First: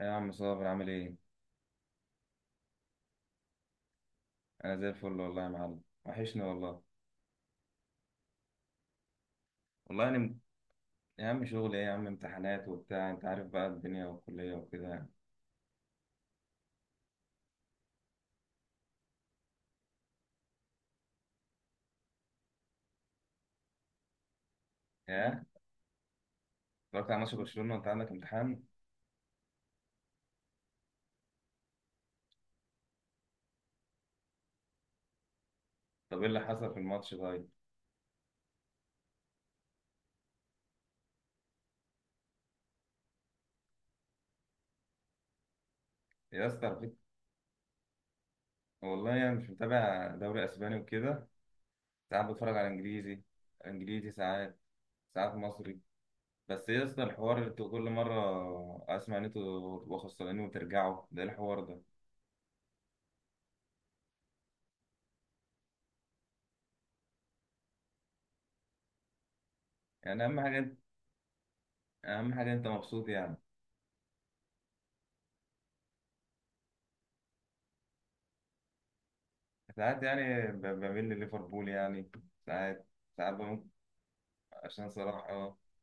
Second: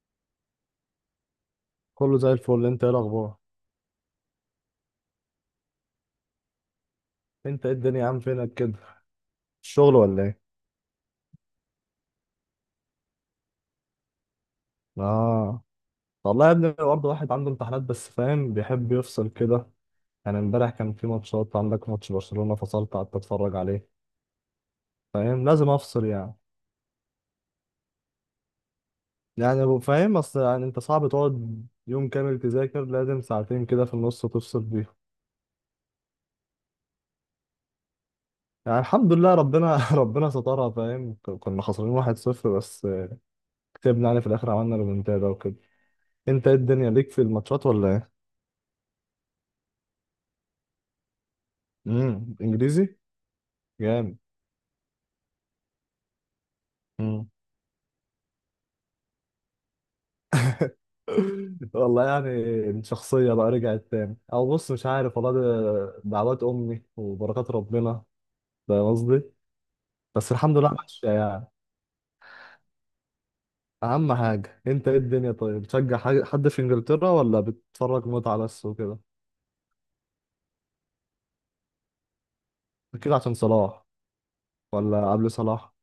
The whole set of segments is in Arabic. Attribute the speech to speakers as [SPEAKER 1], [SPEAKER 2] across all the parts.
[SPEAKER 1] إيه يا عم صابر عامل ايه؟
[SPEAKER 2] كله زي الفل. انت ايه الاخبار؟
[SPEAKER 1] انا زي الفل والله يا معلم وحشني والله.
[SPEAKER 2] انت ايه الدنيا يا عم، فينك كده؟ الشغل
[SPEAKER 1] والله انا
[SPEAKER 2] ولا
[SPEAKER 1] م-
[SPEAKER 2] ايه؟
[SPEAKER 1] يا عم شغل ايه يا عم، امتحانات وبتاع، انت عارف بقى الدنيا والكلية وكده يعني.
[SPEAKER 2] اه، والله يا ابني برضه واحد عنده امتحانات، بس فاهم بيحب يفصل كده. يعني امبارح كان في ماتشات، عندك ماتش برشلونة، فصلت قعدت اتفرج عليه.
[SPEAKER 1] ايه،
[SPEAKER 2] فاهم لازم افصل يعني.
[SPEAKER 1] اتفرجت على ماتش برشلونة وانت عندك امتحان؟
[SPEAKER 2] فاهم، اصل يعني انت صعب تقعد يوم كامل تذاكر، لازم ساعتين كده في النص تفصل بيهم.
[SPEAKER 1] طب ايه اللي حصل في الماتش طيب؟
[SPEAKER 2] يعني الحمد لله ربنا ربنا سترها. فاهم، كنا خسرانين 1-0 بس، كسبنا يعني في الاخر، عملنا ريمونتادا وكده.
[SPEAKER 1] يا
[SPEAKER 2] انت ايه
[SPEAKER 1] اسطى على
[SPEAKER 2] الدنيا
[SPEAKER 1] فكرة،
[SPEAKER 2] ليك في الماتشات ولا ايه؟
[SPEAKER 1] والله يعني مش متابع دوري اسباني وكده. ساعات بتفرج على
[SPEAKER 2] انجليزي؟
[SPEAKER 1] انجليزي، انجليزي
[SPEAKER 2] جامد.
[SPEAKER 1] ساعات، ساعات مصري. بس يا اسطى
[SPEAKER 2] مم.
[SPEAKER 1] الحوار اللي انتوا كل مرة اسمع ان انتوا تبقوا خسرانين وترجعوا، ده إيه الحوار ده؟
[SPEAKER 2] والله يعني الشخصية بقى رجعت تاني، أو بص مش عارف، والله ده دعوات أمي وبركات ربنا. فاهم قصدي.
[SPEAKER 1] يعني
[SPEAKER 2] بس
[SPEAKER 1] اهم
[SPEAKER 2] الحمد لله
[SPEAKER 1] حاجة،
[SPEAKER 2] ماشية يعني.
[SPEAKER 1] اهم حاجة انت مبسوط يعني.
[SPEAKER 2] أهم حاجة أنت، إيه الدنيا؟ طيب، بتشجع حد في إنجلترا ولا بتتفرج متعة بس وكده؟
[SPEAKER 1] ساعات يعني بميل لليفربول يعني، ساعات.
[SPEAKER 2] أكيد عشان
[SPEAKER 1] ساعات بممكن،
[SPEAKER 2] صلاح؟
[SPEAKER 1] عشان
[SPEAKER 2] ولا
[SPEAKER 1] صلاح
[SPEAKER 2] قبل
[SPEAKER 1] اه.
[SPEAKER 2] صلاح؟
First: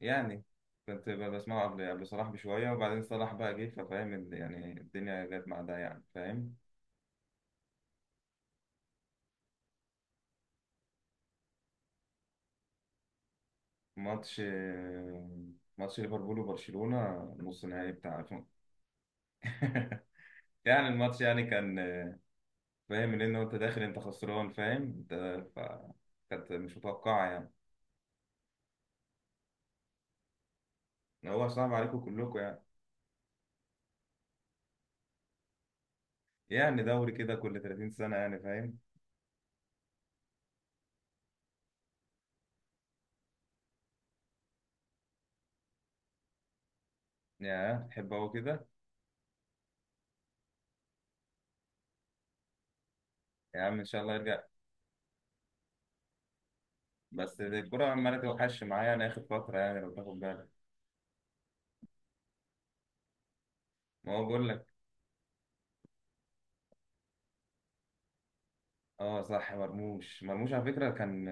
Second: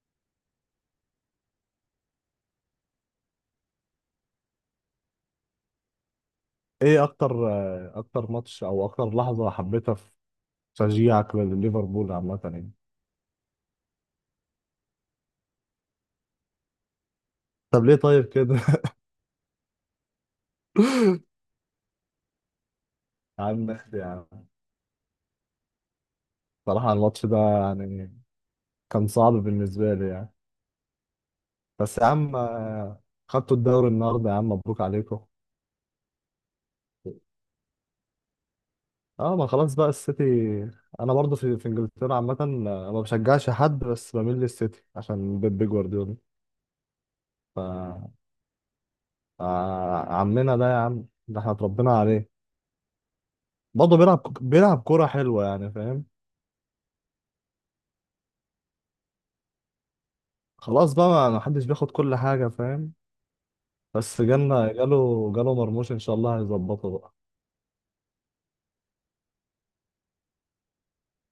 [SPEAKER 1] يعني كنت بسمعه قبل صلاح بشوية، وبعدين صلاح بقى جه، ففاهم يعني الدنيا جت مع ده يعني، فاهم.
[SPEAKER 2] إيه أكتر أكتر ماتش أو أكتر لحظة حبيتها في تشجيعك لليفربول عامة يعني؟
[SPEAKER 1] ماتش ماتش ليفربول وبرشلونة، نص
[SPEAKER 2] طب
[SPEAKER 1] نهائي
[SPEAKER 2] ليه
[SPEAKER 1] بتاع
[SPEAKER 2] طيب
[SPEAKER 1] 2000.
[SPEAKER 2] كده؟
[SPEAKER 1] يعني الماتش يعني كان، فاهم ان
[SPEAKER 2] يا
[SPEAKER 1] انت
[SPEAKER 2] عم
[SPEAKER 1] داخل
[SPEAKER 2] ماشي
[SPEAKER 1] انت
[SPEAKER 2] يا عم.
[SPEAKER 1] خسران فاهم انت. ف كانت مش
[SPEAKER 2] صراحة الماتش
[SPEAKER 1] متوقعة
[SPEAKER 2] ده
[SPEAKER 1] يعني.
[SPEAKER 2] يعني كان صعب بالنسبة لي يعني.
[SPEAKER 1] هو صعب
[SPEAKER 2] بس
[SPEAKER 1] عليكم
[SPEAKER 2] يا عم،
[SPEAKER 1] كلكم يعني.
[SPEAKER 2] آه، خدتوا الدوري النهارده يا عم، مبروك عليكم.
[SPEAKER 1] يعني دوري كده كل 30 سنة يعني، فاهم.
[SPEAKER 2] اه، ما خلاص بقى السيتي. انا برضو في انجلترا عامة، آه، ما بشجعش حد، بس بميل للسيتي عشان بيب جوارديولا. ف
[SPEAKER 1] يا تحب هو كده.
[SPEAKER 2] آه، عمنا ده يا عم، ده احنا اتربينا عليه.
[SPEAKER 1] يا عم ان
[SPEAKER 2] برضه
[SPEAKER 1] شاء الله
[SPEAKER 2] بيلعب
[SPEAKER 1] يرجع.
[SPEAKER 2] بيلعب كورة حلوة يعني، فاهم.
[SPEAKER 1] بس الكرة عمالة توحش معايا يعني اخر فترة، يعني لو تاخد بالك.
[SPEAKER 2] خلاص بقى، ما حدش بياخد كل حاجة، فاهم.
[SPEAKER 1] ما
[SPEAKER 2] بس
[SPEAKER 1] هو بقول لك،
[SPEAKER 2] جالنا جاله مرموش، ان شاء الله هيظبطه بقى.
[SPEAKER 1] اه صح، مرموش، مرموش على فكرة كان،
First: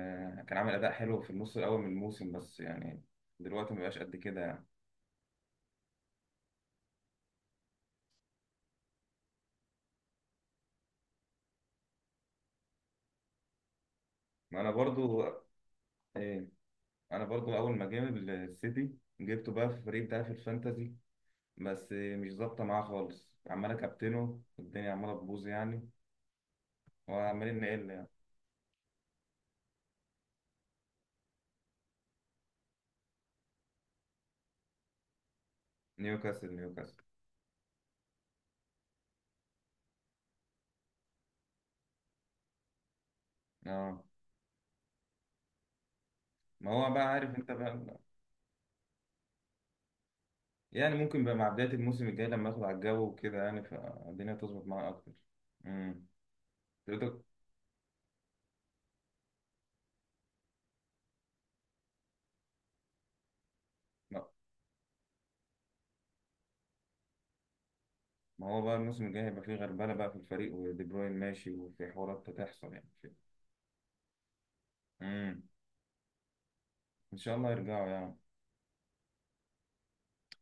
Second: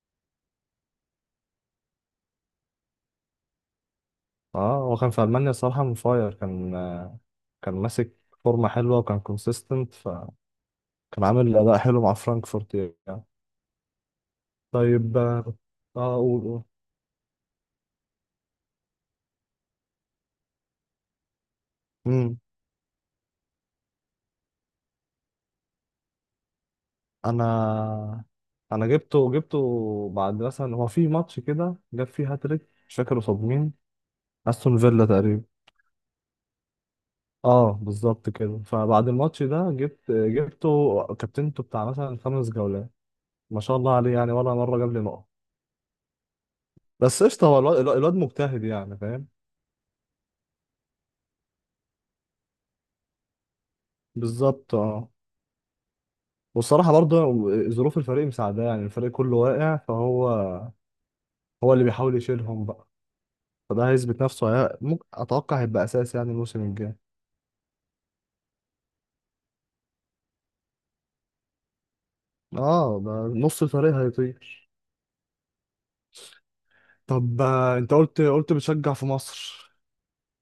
[SPEAKER 1] كان عامل اداء حلو في النص الاول من الموسم، بس يعني دلوقتي ما بقاش قد كده يعني.
[SPEAKER 2] اه، هو كان في المانيا الصراحه منفاير، كان آه، كان ماسك فورمه حلوه وكان كونسيستنت، فكان عامل اداء حلو مع فرانكفورت يعني.
[SPEAKER 1] ما انا
[SPEAKER 2] طيب
[SPEAKER 1] برضو
[SPEAKER 2] اه، آه، قول
[SPEAKER 1] ايه،
[SPEAKER 2] قول
[SPEAKER 1] انا برضو اول ما جه السيتي جبته بقى في الفريق بتاعي في الفانتازي. بس مش
[SPEAKER 2] امم
[SPEAKER 1] ظابطة معاه خالص، عمال اكابتنه الدنيا عمالة تبوظ يعني،
[SPEAKER 2] انا
[SPEAKER 1] وعمالين نقل يعني.
[SPEAKER 2] انا جبته بعد مثلا، هو في ماتش كده جاب فيه هاتريك، مش فاكر قصاد مين، استون فيلا تقريبا.
[SPEAKER 1] نيوكاسل
[SPEAKER 2] اه بالظبط كده. فبعد الماتش ده جبته كابتنته بتاع مثلا خمس جولات، ما شاء الله
[SPEAKER 1] اه.
[SPEAKER 2] عليه يعني، ولا مره جاب لي نقط.
[SPEAKER 1] ما هو بقى
[SPEAKER 2] بس
[SPEAKER 1] عارف
[SPEAKER 2] قشطه،
[SPEAKER 1] انت
[SPEAKER 2] هو الواد
[SPEAKER 1] بقى.
[SPEAKER 2] الواد مجتهد يعني، فاهم.
[SPEAKER 1] يعني ممكن بقى مع بداية الموسم الجاي لما اخد على الجو وكده يعني، فالدنيا تظبط
[SPEAKER 2] بالظبط
[SPEAKER 1] معايا
[SPEAKER 2] اه.
[SPEAKER 1] اكتر. امم
[SPEAKER 2] والصراحة
[SPEAKER 1] تقدر.
[SPEAKER 2] برضه، ظروف الفريق مساعدة، يعني الفريق كله واقع، فهو هو اللي بيحاول يشيلهم بقى. فده هيثبت
[SPEAKER 1] ما
[SPEAKER 2] نفسه، ممكن اتوقع هيبقى اساس يعني الموسم الجاي.
[SPEAKER 1] ما هو بقى الموسم الجاي هيبقى فيه غربلة بقى في الفريق، ودي بروين ماشي، وفي حوارات هتحصل يعني.
[SPEAKER 2] اه، ده نص الفريق هيطير.
[SPEAKER 1] امم ان شاء
[SPEAKER 2] طب
[SPEAKER 1] الله
[SPEAKER 2] آه،
[SPEAKER 1] يرجعوا
[SPEAKER 2] انت
[SPEAKER 1] يعني.
[SPEAKER 2] قلت بتشجع في مصر؟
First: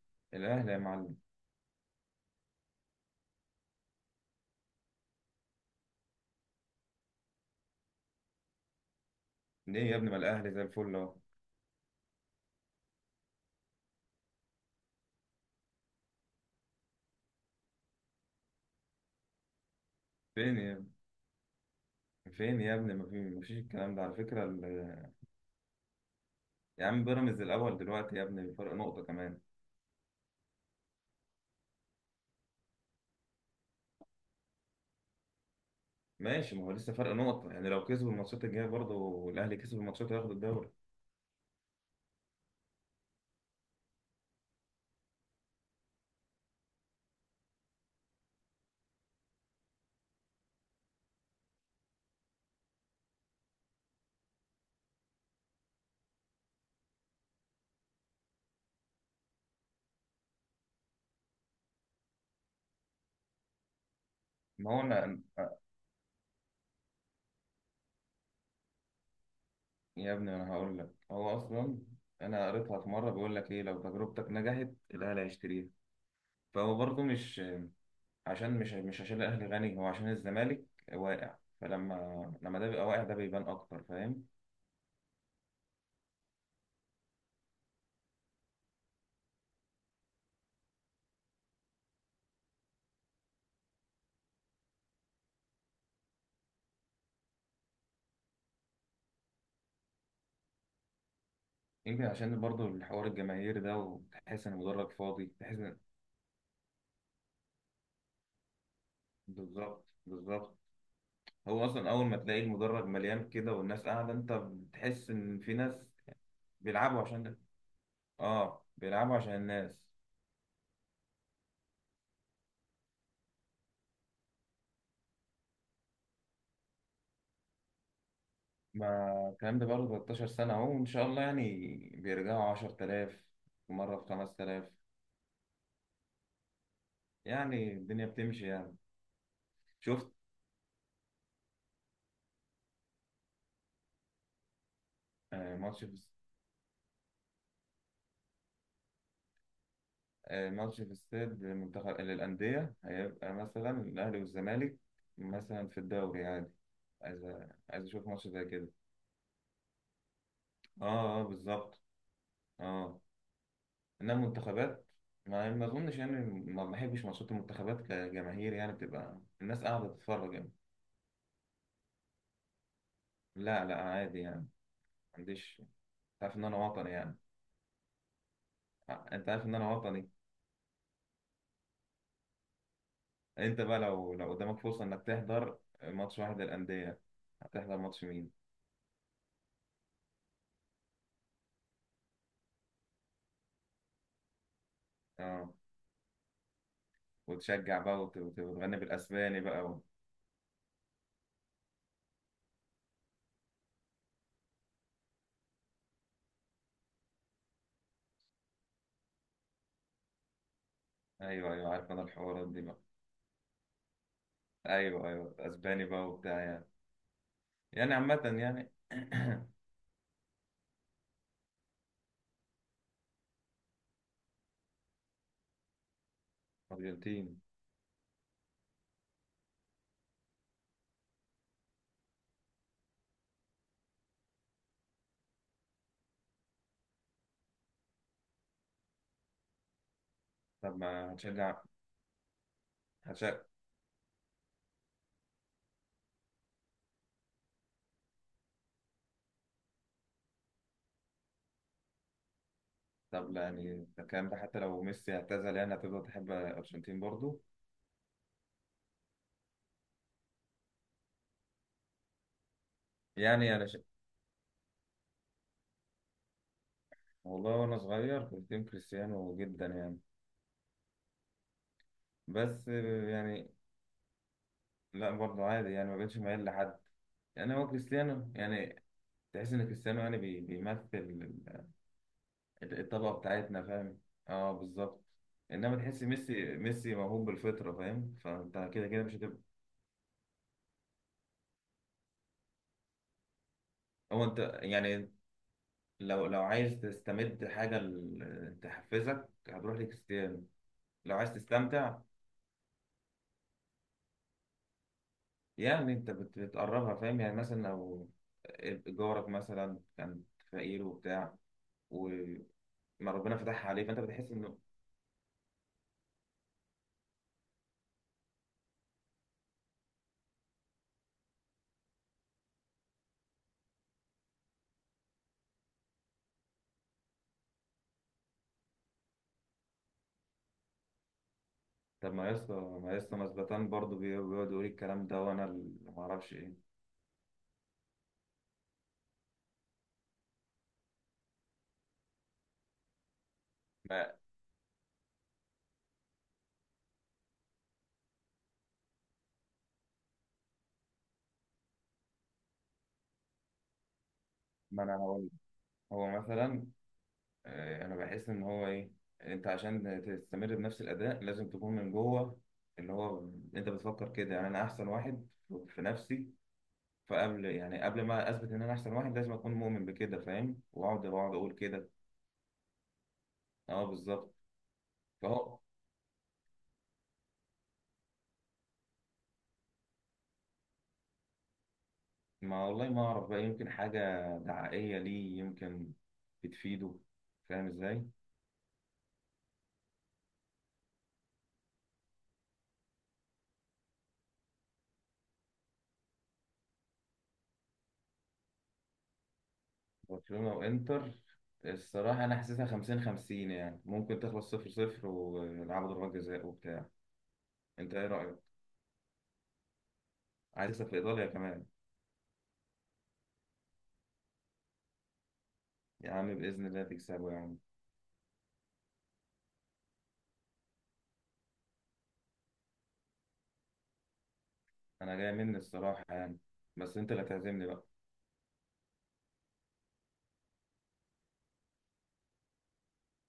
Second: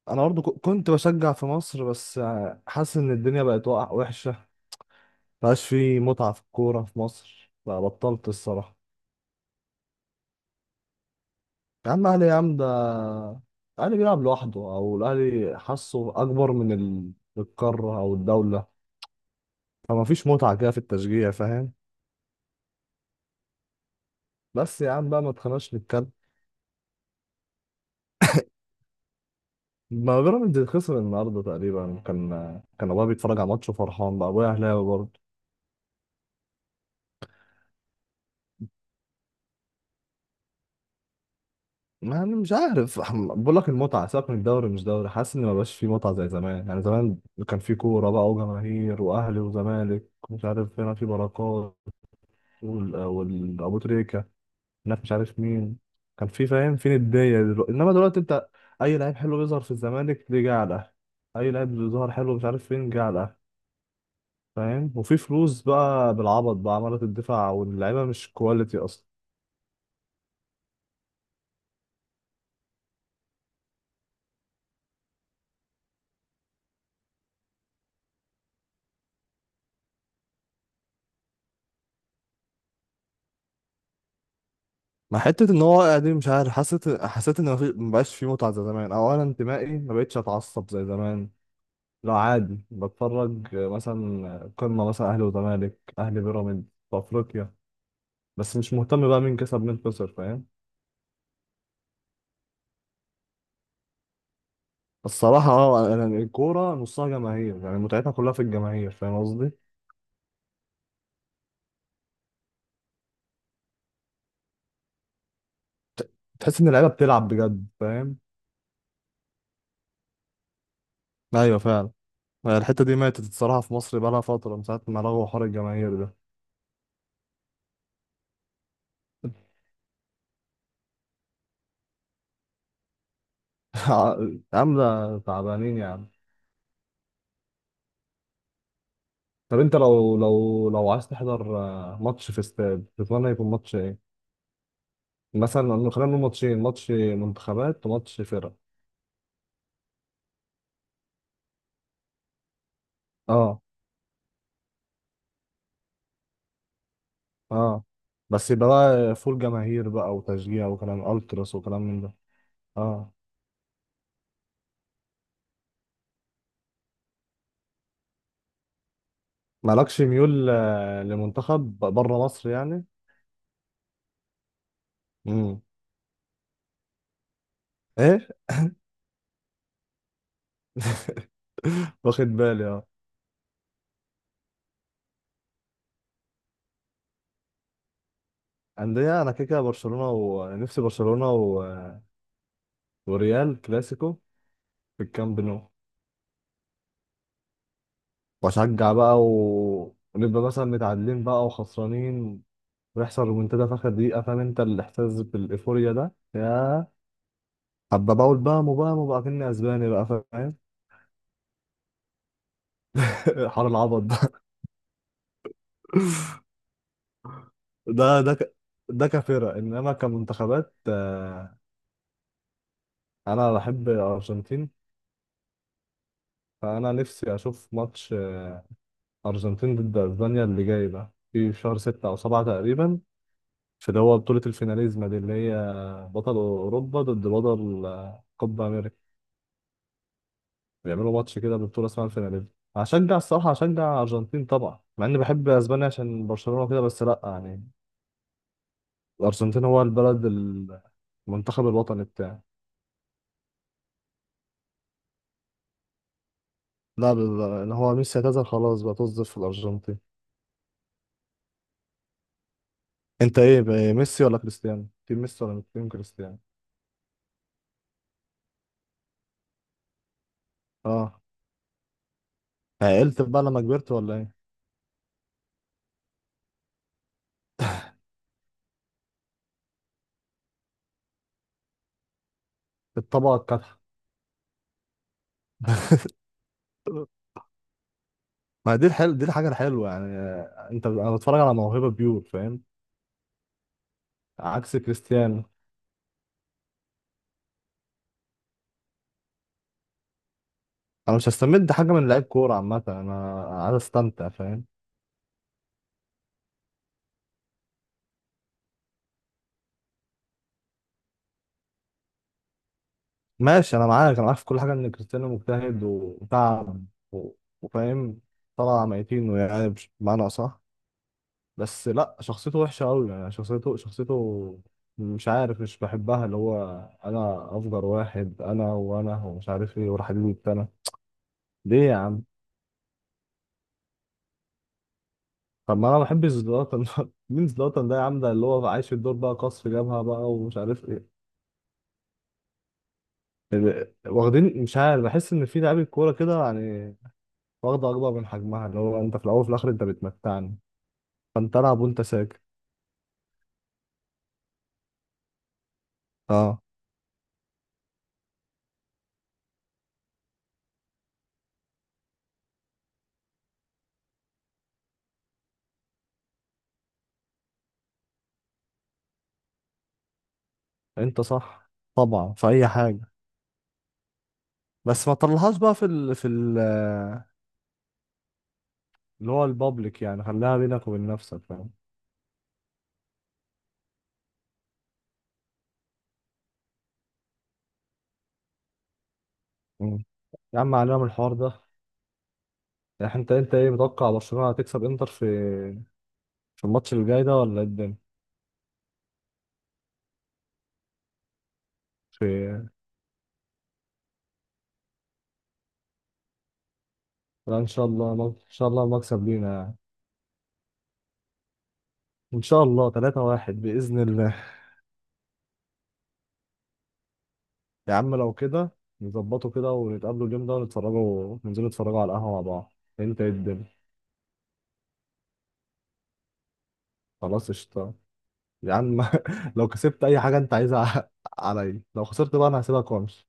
[SPEAKER 2] انا برضه
[SPEAKER 1] الاهلي يا
[SPEAKER 2] كنت
[SPEAKER 1] معلم.
[SPEAKER 2] بشجع في مصر، بس آه، حاسس ان الدنيا بقت وقع وحشة. مبقاش في متعة في الكورة في مصر، بقى بطلت الصراحة.
[SPEAKER 1] ليه يا ابني؟ ما الاهلي زي الفل اهو.
[SPEAKER 2] يا عم الاهلي يا عم، ده الاهلي بيلعب لوحده، او الاهلي حاسه اكبر من القاره او الدوله. فما فيش متعه
[SPEAKER 1] فين
[SPEAKER 2] كده
[SPEAKER 1] يا
[SPEAKER 2] في
[SPEAKER 1] ابني؟
[SPEAKER 2] التشجيع، فاهم.
[SPEAKER 1] فين يا ابني، ما في، مفيش الكلام ده على فكرة
[SPEAKER 2] بس يا عم بقى، ما تخناش نتكلم.
[SPEAKER 1] يا عم، بيراميدز الاول دلوقتي يا ابني بفرق نقطة كمان.
[SPEAKER 2] ما بيراميدز خسر النهارده تقريبا، كان كان ابويا بيتفرج على ماتش وفرحان بقى، ابويا اهلاوي برضه.
[SPEAKER 1] ماشي، ما هو لسه فرق نقطة يعني، لو كسبوا الماتشات الجاية برضه والاهلي كسب الماتشات، هياخد الدوري.
[SPEAKER 2] ما انا مش عارف بقول لك المتعه، سيبك من الدوري مش دوري، حاسس ان ما بقاش فيه متعه زي زمان. يعني زمان كان في كوره بقى وجماهير، واهلي وزمالك، مش عارف هنا في بركات والابو تريكه، هناك مش عارف مين، كان في، فاهم، فين الدنيا دلوقتي. انما دلوقتي انت، اي لعيب حلو بيظهر في الزمالك دي جه على الاهلي، اي لعيب بيظهر حلو مش عارف فين جه على الاهلي،
[SPEAKER 1] ما هو
[SPEAKER 2] فاهم. وفي
[SPEAKER 1] أنا-
[SPEAKER 2] فلوس بقى بالعبط بقى، عمالة الدفاع واللعيبه مش كواليتي اصلا.
[SPEAKER 1] يا ابني انا هقول لك، هو اصلا، انا قريتها في مره، بيقول لك ايه، لو تجربتك نجحت الاهلي هيشتريها. فهو برضه مش، عشان مش عشان الاهلي غني، هو عشان الزمالك واقع. لما ده بيبقى واقع، ده بيبان اكتر فاهم.
[SPEAKER 2] مع حتة ان هو واقع دي، مش عارف، حسيت ان مبقاش في متعة زي زمان، او انا انتمائي مبقتش اتعصب زي زمان. لا عادي، بتفرج مثلا قمة مثلا اهلي وزمالك، اهلي بيراميدز في افريقيا، بس مش مهتم بقى مين كسب مين خسر، فاهم.
[SPEAKER 1] يمكن عشان برضه الحوار الجماهيري ده، وتحس ان المدرج فاضي،
[SPEAKER 2] الصراحة
[SPEAKER 1] تحس ان.
[SPEAKER 2] اه، الكورة نصها جماهير، يعني متعتها كلها في الجماهير، فاهم قصدي؟
[SPEAKER 1] بالظبط، بالظبط. هو اصلا اول ما تلاقي المدرج مليان كده والناس قاعده، انت بتحس ان في ناس
[SPEAKER 2] ت- تحس إن اللعيبة
[SPEAKER 1] بيلعبوا عشان
[SPEAKER 2] بتلعب
[SPEAKER 1] ده.
[SPEAKER 2] بجد، فاهم؟
[SPEAKER 1] اه بيلعبوا عشان الناس.
[SPEAKER 2] أيوة فعلا. يعني الحتة دي ماتت الصراحة في مصر، بقالها فترة من ساعة ما لغوا حوار الجماهير ده.
[SPEAKER 1] ما الكلام ده بقاله 13 سنة أهو، وإن شاء الله يعني بيرجعوا. 10,000 ومرة ب 5,000،
[SPEAKER 2] عاملة تعبانين يعني.
[SPEAKER 1] يعني الدنيا بتمشي يعني.
[SPEAKER 2] طب أنت
[SPEAKER 1] شفت،
[SPEAKER 2] لو لو عايز تحضر آه، ماتش في استاد، تتمنى يكون ماتش إيه؟
[SPEAKER 1] آه، ماتش في
[SPEAKER 2] خلينا نقول ماتشين، ماتش منتخبات وماتش فرق.
[SPEAKER 1] آه، ماتش في استاد، منتخب للأندية هيبقى
[SPEAKER 2] اه
[SPEAKER 1] مثلا الأهلي والزمالك، مثلا في الدوري عادي. عايز
[SPEAKER 2] اه.
[SPEAKER 1] عايز أشوف ماتش زي
[SPEAKER 2] بس
[SPEAKER 1] كده.
[SPEAKER 2] يبقى بقى فول جماهير بقى وتشجيع وكلام
[SPEAKER 1] أه، أه
[SPEAKER 2] ألتراس وكلام
[SPEAKER 1] بالظبط،
[SPEAKER 2] من ده.
[SPEAKER 1] أه.
[SPEAKER 2] اه.
[SPEAKER 1] إنما المنتخبات، ما أظنش يعني، ما بحبش ماتشات المنتخبات كجماهير يعني، بتبقى الناس قاعدة
[SPEAKER 2] مالكش
[SPEAKER 1] تتفرج
[SPEAKER 2] ميول
[SPEAKER 1] يعني.
[SPEAKER 2] آه، لمنتخب بره مصر يعني؟
[SPEAKER 1] لا لا عادي يعني، ما
[SPEAKER 2] امم
[SPEAKER 1] عنديش. تعرف إن أنا وطني يعني.
[SPEAKER 2] ايه.
[SPEAKER 1] آه، انت عارف ان انا وطني.
[SPEAKER 2] واخد بالي اه.
[SPEAKER 1] انت بقى لو قدامك فرصة انك تحضر ماتش واحد للأندية، هتحضر ماتش مين؟
[SPEAKER 2] انديه، انا كده كده برشلونه ونفسي برشلونه وريال، كلاسيكو في الكامب
[SPEAKER 1] اه،
[SPEAKER 2] نو.
[SPEAKER 1] وتشجع بقى وتغني
[SPEAKER 2] واشجع بقى
[SPEAKER 1] بالاسباني بقى و...
[SPEAKER 2] ونبقى مثلا متعادلين بقى وخسرانين، ويحصل رومنتادا في اخر دقيقه، فاهم انت الاحساس بالايفوريا ده، يا حبه بقول بقى مو بقى كني اسباني بقى، فاهم.
[SPEAKER 1] ايوه ايوه عارف انا الحوارات دي بقى.
[SPEAKER 2] حوار العبط ده.
[SPEAKER 1] ايوه ايوه، اسباني بقى وبتاع يعني. يعني عامة
[SPEAKER 2] ده ده ك...
[SPEAKER 1] يعني.
[SPEAKER 2] ده كفرق، انما كمنتخبات آه، انا بحب الارجنتين. فانا نفسي
[SPEAKER 1] ارجنتين.
[SPEAKER 2] اشوف ماتش ارجنتين ضد اسبانيا اللي جاي ده في شهر ستة او سبعة تقريبا، في اللي هو بطولة الفيناليزما دي، اللي هي بطل اوروبا ضد بطل آه، كوبا امريكا.
[SPEAKER 1] طب
[SPEAKER 2] بيعملوا
[SPEAKER 1] ما
[SPEAKER 2] ماتش
[SPEAKER 1] هتشجع.
[SPEAKER 2] كده ببطولة اسمها الفيناليزما. هشجع
[SPEAKER 1] هتشجع.
[SPEAKER 2] الصراحة، هشجع الارجنتين طبعا، مع اني بحب اسبانيا عشان برشلونة كده، بس لا يعني الارجنتين هو البلد المنتخب الوطني بتاعي.
[SPEAKER 1] طب لا يعني، ده الكلام ده حتى لو ميسي اعتزل يعني هتفضل تحب الارجنتين
[SPEAKER 2] لا
[SPEAKER 1] برضو.
[SPEAKER 2] اللي هو ميسي اعتزل خلاص بقى، تصدف في الارجنتين. انت
[SPEAKER 1] يعني
[SPEAKER 2] ايه
[SPEAKER 1] انا ش...
[SPEAKER 2] بقى، ميسي ولا كريستيانو، تيم ميسي ولا تيم كريستيانو؟
[SPEAKER 1] والله وانا صغير كنت تيم كريستيانو جدا يعني،
[SPEAKER 2] اه.
[SPEAKER 1] بس
[SPEAKER 2] عقلت بقى
[SPEAKER 1] يعني.
[SPEAKER 2] لما كبرت ولا ايه؟
[SPEAKER 1] لا برضه عادي يعني، ما بقتش مايل لحد يعني. هو كريستيانو يعني، تحس ان كريستيانو يعني، بيمثل الطبقه
[SPEAKER 2] الطبقه
[SPEAKER 1] بتاعتنا
[SPEAKER 2] الكادحه.
[SPEAKER 1] فاهم. اه بالظبط. انما تحس ميسي، ميسي موهوب بالفطره فاهم، فانت
[SPEAKER 2] ما دي
[SPEAKER 1] كده كده مش
[SPEAKER 2] الحل، دي
[SPEAKER 1] هتبقى.
[SPEAKER 2] الحاجه الحلوه يعني، آه، انا بتفرج على موهبه بيور، فاهم،
[SPEAKER 1] هو انت
[SPEAKER 2] عكس
[SPEAKER 1] يعني،
[SPEAKER 2] كريستيانو.
[SPEAKER 1] لو عايز تستمد حاجه تحفزك هتروح لكريستيانو، لو
[SPEAKER 2] انا مش
[SPEAKER 1] عايز
[SPEAKER 2] هستمد حاجه
[SPEAKER 1] تستمتع.
[SPEAKER 2] من لعيب كوره عامه، انا عايز استمتع، فاهم.
[SPEAKER 1] يعني انت بتقربها فاهم، يعني مثلا لو جارك مثلا كان فقير وبتاع، و، ما ربنا فتحها
[SPEAKER 2] ماشي
[SPEAKER 1] عليه،
[SPEAKER 2] انا
[SPEAKER 1] فانت
[SPEAKER 2] معاك، انا
[SPEAKER 1] بتحس
[SPEAKER 2] عارف في
[SPEAKER 1] انه.
[SPEAKER 2] كل حاجه ان كريستيانو مجتهد وتعب و- وفاهم، طلع ميتين يعني بمعنى صح. بس لا، شخصيته وحشه قوي يعني، شخصيته مش عارف، مش بحبها، اللي هو انا افجر واحد انا، ومش عارف ايه، وراح حبيبي، ليه يا
[SPEAKER 1] طب
[SPEAKER 2] عم؟
[SPEAKER 1] ما يسطا، ما يسطا مثبتان برضه بيقعد يقول الكلام ده، وانا اللي
[SPEAKER 2] طب ما انا
[SPEAKER 1] ما
[SPEAKER 2] ما بحبش
[SPEAKER 1] اعرفش ايه.
[SPEAKER 2] زلاتان ده. مين زلاتان ده يا عم؟ ده اللي هو عايش في الدور بقى، قصف جبهه بقى ومش عارف ايه.
[SPEAKER 1] ما,
[SPEAKER 2] واخدين، مش عارف، بحس ان في لعيبه كوره كده يعني واخده اكبر من حجمها. اللي هو انت في الاول وفي الاخر انت بتمتعني، فانت العب وانت ساكت.
[SPEAKER 1] ما انا هقول لك. هو
[SPEAKER 2] اه.
[SPEAKER 1] مثلا آه، انا بحس ان هو ايه، انت عشان تستمر بنفس الاداء لازم تكون من جوه، اللي هو انت بتفكر كده يعني، انا احسن واحد في نفسي. فقبل يعني قبل ما اثبت ان انا احسن واحد لازم اكون مؤمن بكده فاهم، واقعد،
[SPEAKER 2] انت
[SPEAKER 1] واقعد اقول
[SPEAKER 2] صح
[SPEAKER 1] كده.
[SPEAKER 2] طبعا في اي حاجه،
[SPEAKER 1] اه بالظبط.
[SPEAKER 2] بس ما تطلعهاش
[SPEAKER 1] فهو،
[SPEAKER 2] بقى في اللي هو البابليك يعني، خليها بينك وبين نفسك، فاهم.
[SPEAKER 1] ما والله ما اعرف بقى، يمكن حاجه دعائيه ليه، يمكن بتفيده فاهم ازاي.
[SPEAKER 2] مم. يا عم علينا من الحوار ده. يعني انت ايه متوقع، برشلونه هتكسب انتر في في الماتش اللي جاي ده ولا ايه الدنيا؟
[SPEAKER 1] برشلونة وانتر، الصراحة انا حاسسها
[SPEAKER 2] في
[SPEAKER 1] 50 50 يعني، ممكن تخلص 0 0 ويلعبوا ضربات جزاء وبتاع.
[SPEAKER 2] لا ان شاء
[SPEAKER 1] انت ايه
[SPEAKER 2] الله، ان
[SPEAKER 1] رأيك؟
[SPEAKER 2] شاء الله المكسب لينا يعني.
[SPEAKER 1] عايز تكسب في ايطاليا كمان.
[SPEAKER 2] ان شاء الله 3-1 باذن الله.
[SPEAKER 1] يا عم بإذن الله تكسبه يا عم.
[SPEAKER 2] يا عم لو كده، نظبطه كده ونتقابلوا اليوم ده ونتفرجوا، ننزلوا نتفرجوا على القهوه مع بعض. إيه انت ايه الدنيا؟
[SPEAKER 1] انا جاي مني الصراحة يعني، بس انت اللي
[SPEAKER 2] خلاص
[SPEAKER 1] تعزمني بقى.
[SPEAKER 2] قشطه يا عم. لو كسبت اي حاجه انت عايزها، عليا، لو خسرت بقى انا هسيبك وامشي.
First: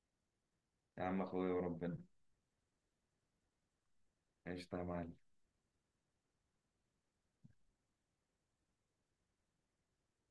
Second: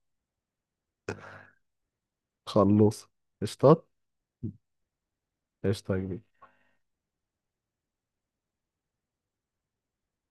[SPEAKER 1] يا عم اخويا وربنا.
[SPEAKER 2] خلص، قشطات.
[SPEAKER 1] قشطة يا معلم.
[SPEAKER 2] قشطه يا كبير.